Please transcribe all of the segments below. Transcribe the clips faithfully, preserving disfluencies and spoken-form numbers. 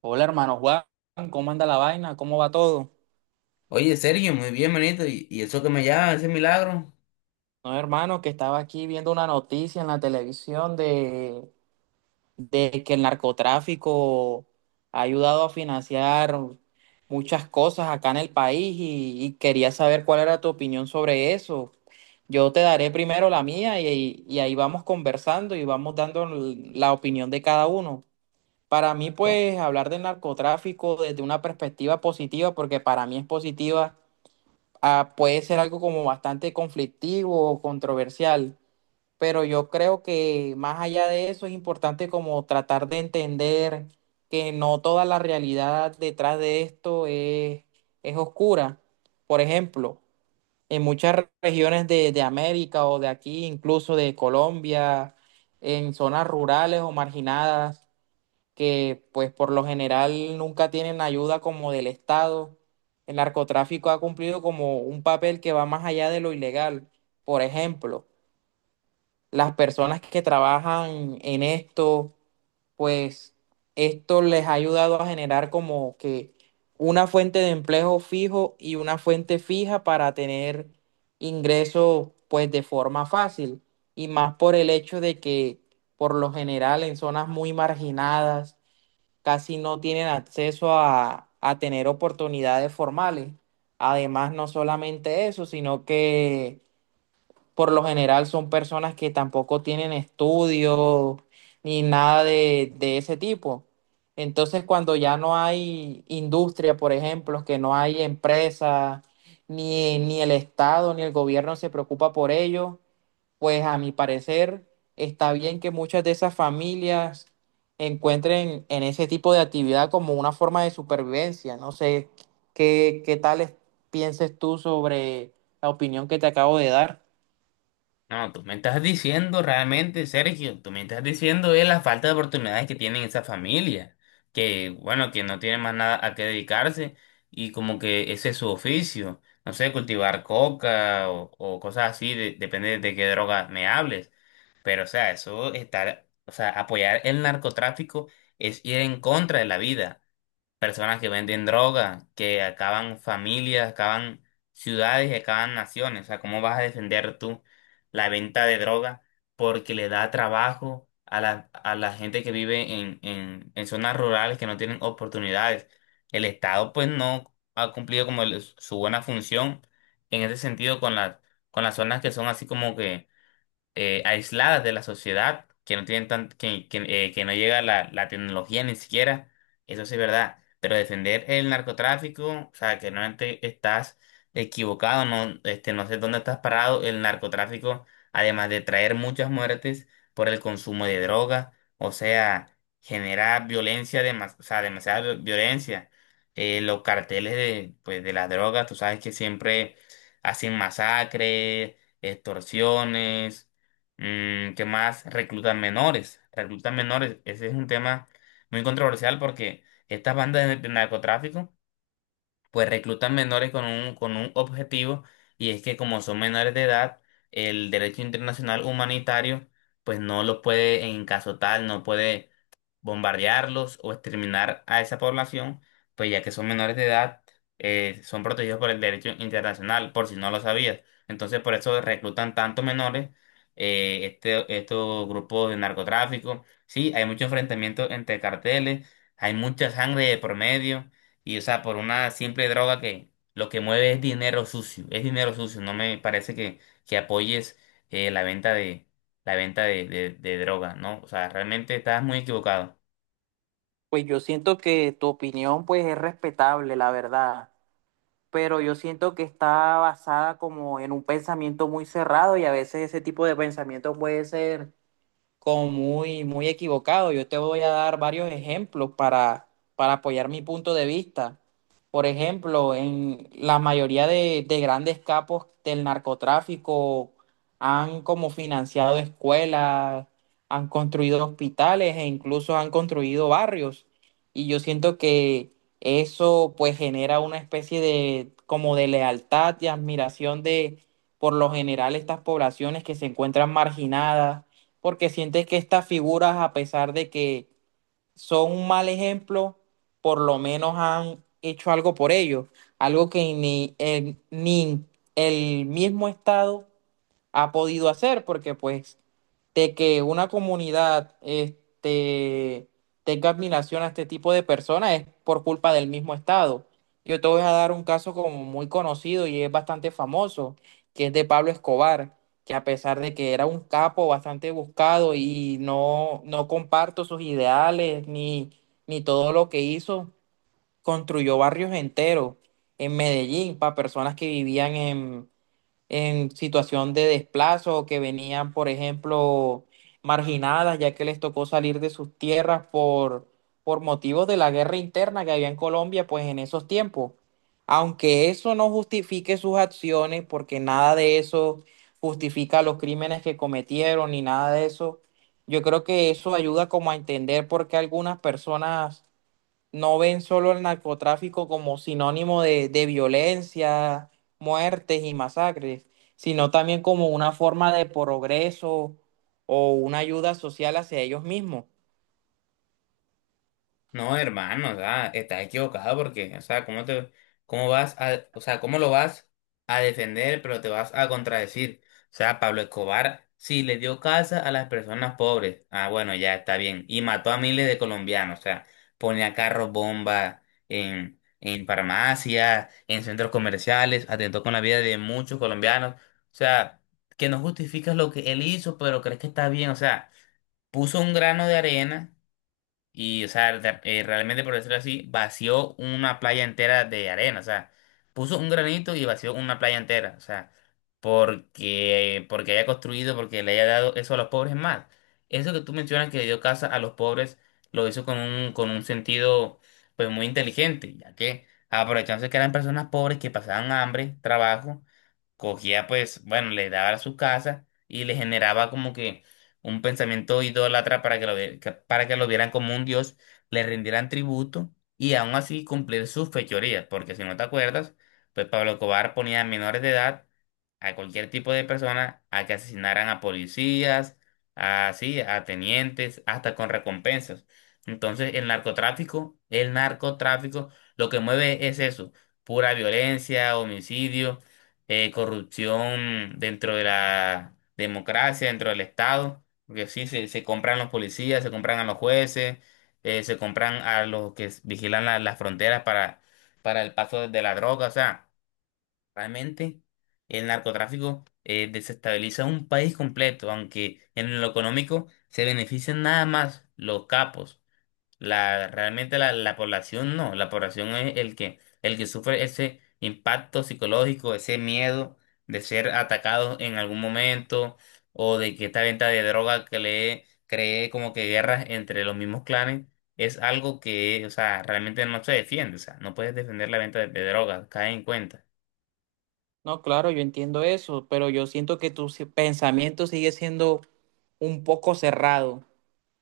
Hola hermano Juan, ¿cómo anda la vaina? ¿Cómo va todo? Oye, Sergio, muy bien, manito. ¿Y, y eso que me llama, ese milagro? No, hermano, que estaba aquí viendo una noticia en la televisión de, de que el narcotráfico ha ayudado a financiar muchas cosas acá en el país y, y quería saber cuál era tu opinión sobre eso. Yo te daré primero la mía y, y ahí vamos conversando y vamos dando la opinión de cada uno. Para mí, No, pues, hablar del narcotráfico desde una perspectiva positiva, porque para mí es positiva ah, puede ser algo como bastante conflictivo o controversial, pero yo creo que más allá de eso es importante como tratar de entender que no toda la realidad detrás de esto es, es oscura. Por ejemplo, en muchas re- regiones de, de América o de aquí, incluso de Colombia, en zonas rurales o marginadas, que pues por lo general nunca tienen ayuda como del Estado. El narcotráfico ha cumplido como un papel que va más allá de lo ilegal. Por ejemplo, las personas que trabajan en esto, pues esto les ha ayudado a generar como que una fuente de empleo fijo y una fuente fija para tener ingresos pues de forma fácil. Y más por el hecho de que por lo general en zonas muy marginadas, casi no tienen acceso a, a tener oportunidades formales. Además, no solamente eso, sino que por lo general son personas que tampoco tienen estudios ni nada de, de ese tipo. Entonces, cuando ya no hay industria, por ejemplo, que no hay empresas, ni, ni el Estado, ni el gobierno se preocupa por ello, pues a mi parecer está bien que muchas de esas familias encuentren en ese tipo de actividad como una forma de supervivencia. No sé qué, qué tal es- pienses tú sobre la opinión que te acabo de dar. no, tú me estás diciendo realmente, Sergio, tú me estás diciendo es la falta de oportunidades que tienen esa familia, que bueno, que no tienen más nada a qué dedicarse y como que ese es su oficio, no sé, cultivar coca o, o cosas así, de- depende de qué droga me hables, pero o sea, eso está, o sea, apoyar el narcotráfico es ir en contra de la vida. Personas que venden droga, que acaban familias, acaban ciudades y acaban naciones. O sea, ¿cómo vas a defender tú la venta de droga porque le da trabajo a la, a la gente que vive en, en, en zonas rurales que no tienen oportunidades? El Estado pues no ha cumplido como el- su buena función en ese sentido con las, con las zonas que son así como que eh, aisladas de la sociedad, que no tienen tan, que, que, eh, que no llega la, la tecnología ni siquiera, eso sí es verdad. Pero defender el narcotráfico, o sea, que realmente estás equivocado, no, este, no sé dónde estás parado. El narcotráfico, además de traer muchas muertes por el consumo de droga, o sea, genera violencia, demas- o sea, demasiada vi- violencia. Eh, los carteles de, pues, de las drogas, tú sabes que siempre hacen masacres, extorsiones. Mm, ¿qué más? Reclutan menores. Reclutan menores. Ese es un tema muy controversial porque estas bandas de, de narcotráfico pues reclutan menores con un, con un objetivo, y es que como son menores de edad, el derecho internacional humanitario pues no los puede en caso tal, no puede bombardearlos o exterminar a esa población, pues ya que son menores de edad, eh, son protegidos por el derecho internacional, por si no lo sabías. Entonces, por eso reclutan tantos menores, eh, este, estos grupos de narcotráfico. Sí, hay mucho enfrentamiento entre carteles, hay mucha sangre de por medio, y o sea, por una simple droga que lo que mueve es dinero sucio, es dinero sucio. No me parece que, que apoyes eh, la venta de, la venta de, de de droga, ¿no? O sea, realmente estás muy equivocado. Pues yo siento que tu opinión pues es respetable, la verdad, pero yo siento que está basada como en un pensamiento muy cerrado y a veces ese tipo de pensamiento puede ser como muy, muy equivocado. Yo te voy a dar varios ejemplos para, para apoyar mi punto de vista. Por ejemplo, en la mayoría de, de grandes capos del narcotráfico han como financiado escuelas, han construido hospitales e incluso han construido barrios. Y yo siento que eso pues genera una especie de como de lealtad y admiración de por lo general estas poblaciones que se encuentran marginadas porque sientes que estas figuras, a pesar de que son un mal ejemplo, por lo menos han hecho algo por ellos, algo que ni el, ni el mismo Estado ha podido hacer, porque pues de que una comunidad este, tenga admiración a este tipo de personas es por culpa del mismo Estado. Yo te voy a dar un caso como muy conocido y es bastante famoso, que es de Pablo Escobar, que a pesar de que era un capo bastante buscado y no, no comparto sus ideales ni, ni todo lo que hizo, construyó barrios enteros en Medellín para personas que vivían en en situación de desplazo o que venían, por ejemplo, marginadas, ya que les tocó salir de sus tierras por, por motivos de la guerra interna que había en Colombia, pues en esos tiempos. Aunque eso no justifique sus acciones, porque nada de eso justifica los crímenes que cometieron ni nada de eso, yo creo que eso ayuda como a entender por qué algunas personas no ven solo el narcotráfico como sinónimo de, de violencia, muertes y masacres, sino también como una forma de progreso o una ayuda social hacia ellos mismos. No, hermano, o sea, estás equivocado porque, o sea, ¿cómo te, cómo vas a, o sea, cómo lo vas a defender, pero te vas a contradecir? O sea, Pablo Escobar sí le dio casa a las personas pobres. Ah, bueno, ya está bien. Y mató a miles de colombianos, o sea, ponía carros bomba en, en farmacias, en centros comerciales, atentó con la vida de muchos colombianos. O sea, que no justificas lo que él hizo, pero crees que está bien, o sea, puso un grano de arena y, o sea, de- eh, realmente, por decirlo así, vació una playa entera de arena. O sea, puso un granito y vació una playa entera. O sea, porque, porque haya construido, porque le haya dado eso a los pobres es más. Eso que tú mencionas que le dio casa a los pobres, lo hizo con un, con un sentido, pues, muy inteligente, ya que aprovechándose que eran personas pobres que pasaban hambre, trabajo cogía pues, bueno, le daba a su casa y le generaba como que un pensamiento idólatra para que lo, vie- que- para que lo vieran como un dios, le rindieran tributo y aún así cumplir sus fechorías, porque si no te acuerdas, pues Pablo Cobar ponía a menores de edad a cualquier tipo de persona a que asesinaran a policías, a, sí, a tenientes, hasta con recompensas. Entonces, el narcotráfico, el narcotráfico lo que mueve es eso, pura violencia, homicidio, eh, corrupción dentro de la democracia, dentro del Estado, porque sí, se, se compran los policías, se compran a los jueces, eh, se compran a los que s- vigilan la- las fronteras para, para el paso de de la droga, o sea, realmente el narcotráfico eh, desestabiliza un país completo, aunque en lo económico se benefician nada más los capos. La, realmente la, la población no, la población es el que, el que sufre ese impacto psicológico, ese miedo de ser atacado en algún momento o de que esta venta de droga que le cree como que guerras entre los mismos clanes es algo que, o sea, realmente no se defiende, o sea, no puedes defender la venta de, de droga, cae en cuenta. No, claro, yo entiendo eso, pero yo siento que tu si- pensamiento sigue siendo un poco cerrado.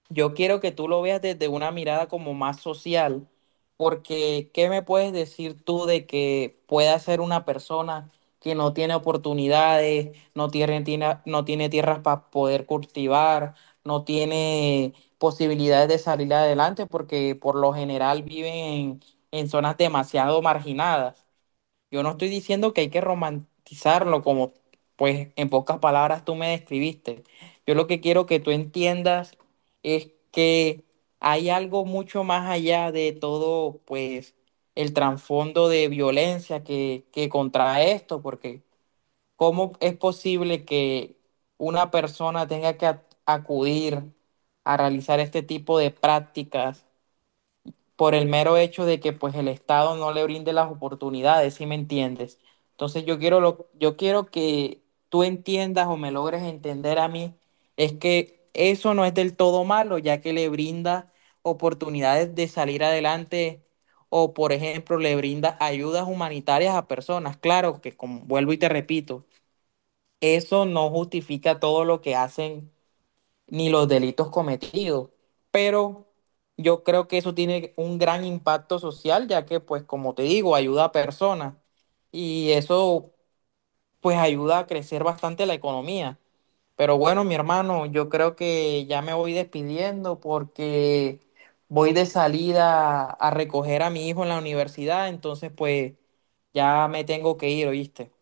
Yo quiero que tú lo veas desde una mirada como más social, porque ¿qué me puedes decir tú de que pueda ser una persona que no tiene oportunidades, no tiene, tiene- no tiene tierras para poder cultivar, no tiene posibilidades de salir adelante, porque por lo general viven en en zonas demasiado marginadas? Yo no estoy diciendo que hay que romantizarlo como, pues, en pocas palabras tú me describiste. Yo lo que quiero que tú entiendas es que hay algo mucho más allá de todo, pues, el trasfondo de violencia que, que contrae esto, porque ¿cómo es posible que una persona tenga que a- acudir a realizar este tipo de prácticas? Por el mero hecho de que pues el Estado no le brinde las oportunidades, ¿si me entiendes? Entonces yo quiero lo, yo quiero que tú entiendas o me logres entender a mí, es que eso no es del todo malo, ya que le brinda oportunidades de salir adelante o por ejemplo le brinda ayudas humanitarias a personas. Claro que como vuelvo y te repito, eso no justifica todo lo que hacen ni los delitos cometidos. Pero yo creo que eso tiene un gran impacto social, ya que, pues, como te digo, ayuda a personas y eso, pues, ayuda a crecer bastante la economía. Pero bueno, mi hermano, yo creo que ya me voy despidiendo porque voy de salida a recoger a mi hijo en la universidad, entonces, pues, ya me tengo que ir, ¿oíste?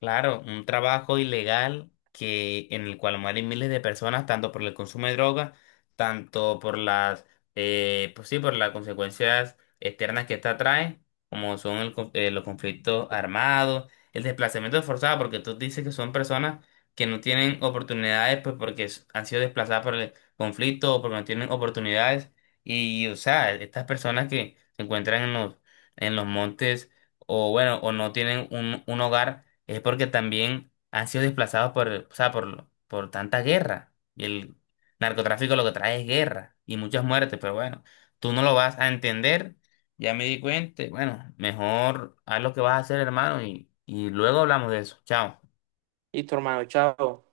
Claro, un trabajo ilegal que en el cual mueren miles de personas, tanto por el consumo de drogas, tanto por las, eh, pues sí, por las consecuencias externas que esta trae, como son el con- eh, los conflictos armados, el desplazamiento forzado, porque tú dices que son personas que no tienen oportunidades, pues porque s- han sido desplazadas por el conflicto o porque no tienen oportunidades, y o sea, estas personas que se encuentran en los, en los montes o bueno, o no tienen un un hogar es porque también han sido desplazados por, o sea, por, por tanta guerra. Y el narcotráfico lo que trae es guerra y muchas muertes, pero bueno, tú no lo vas a entender. Ya me di cuenta, bueno, mejor haz lo que vas a hacer, hermano, y, y luego hablamos de eso. Chao. Listo, hermano, chao.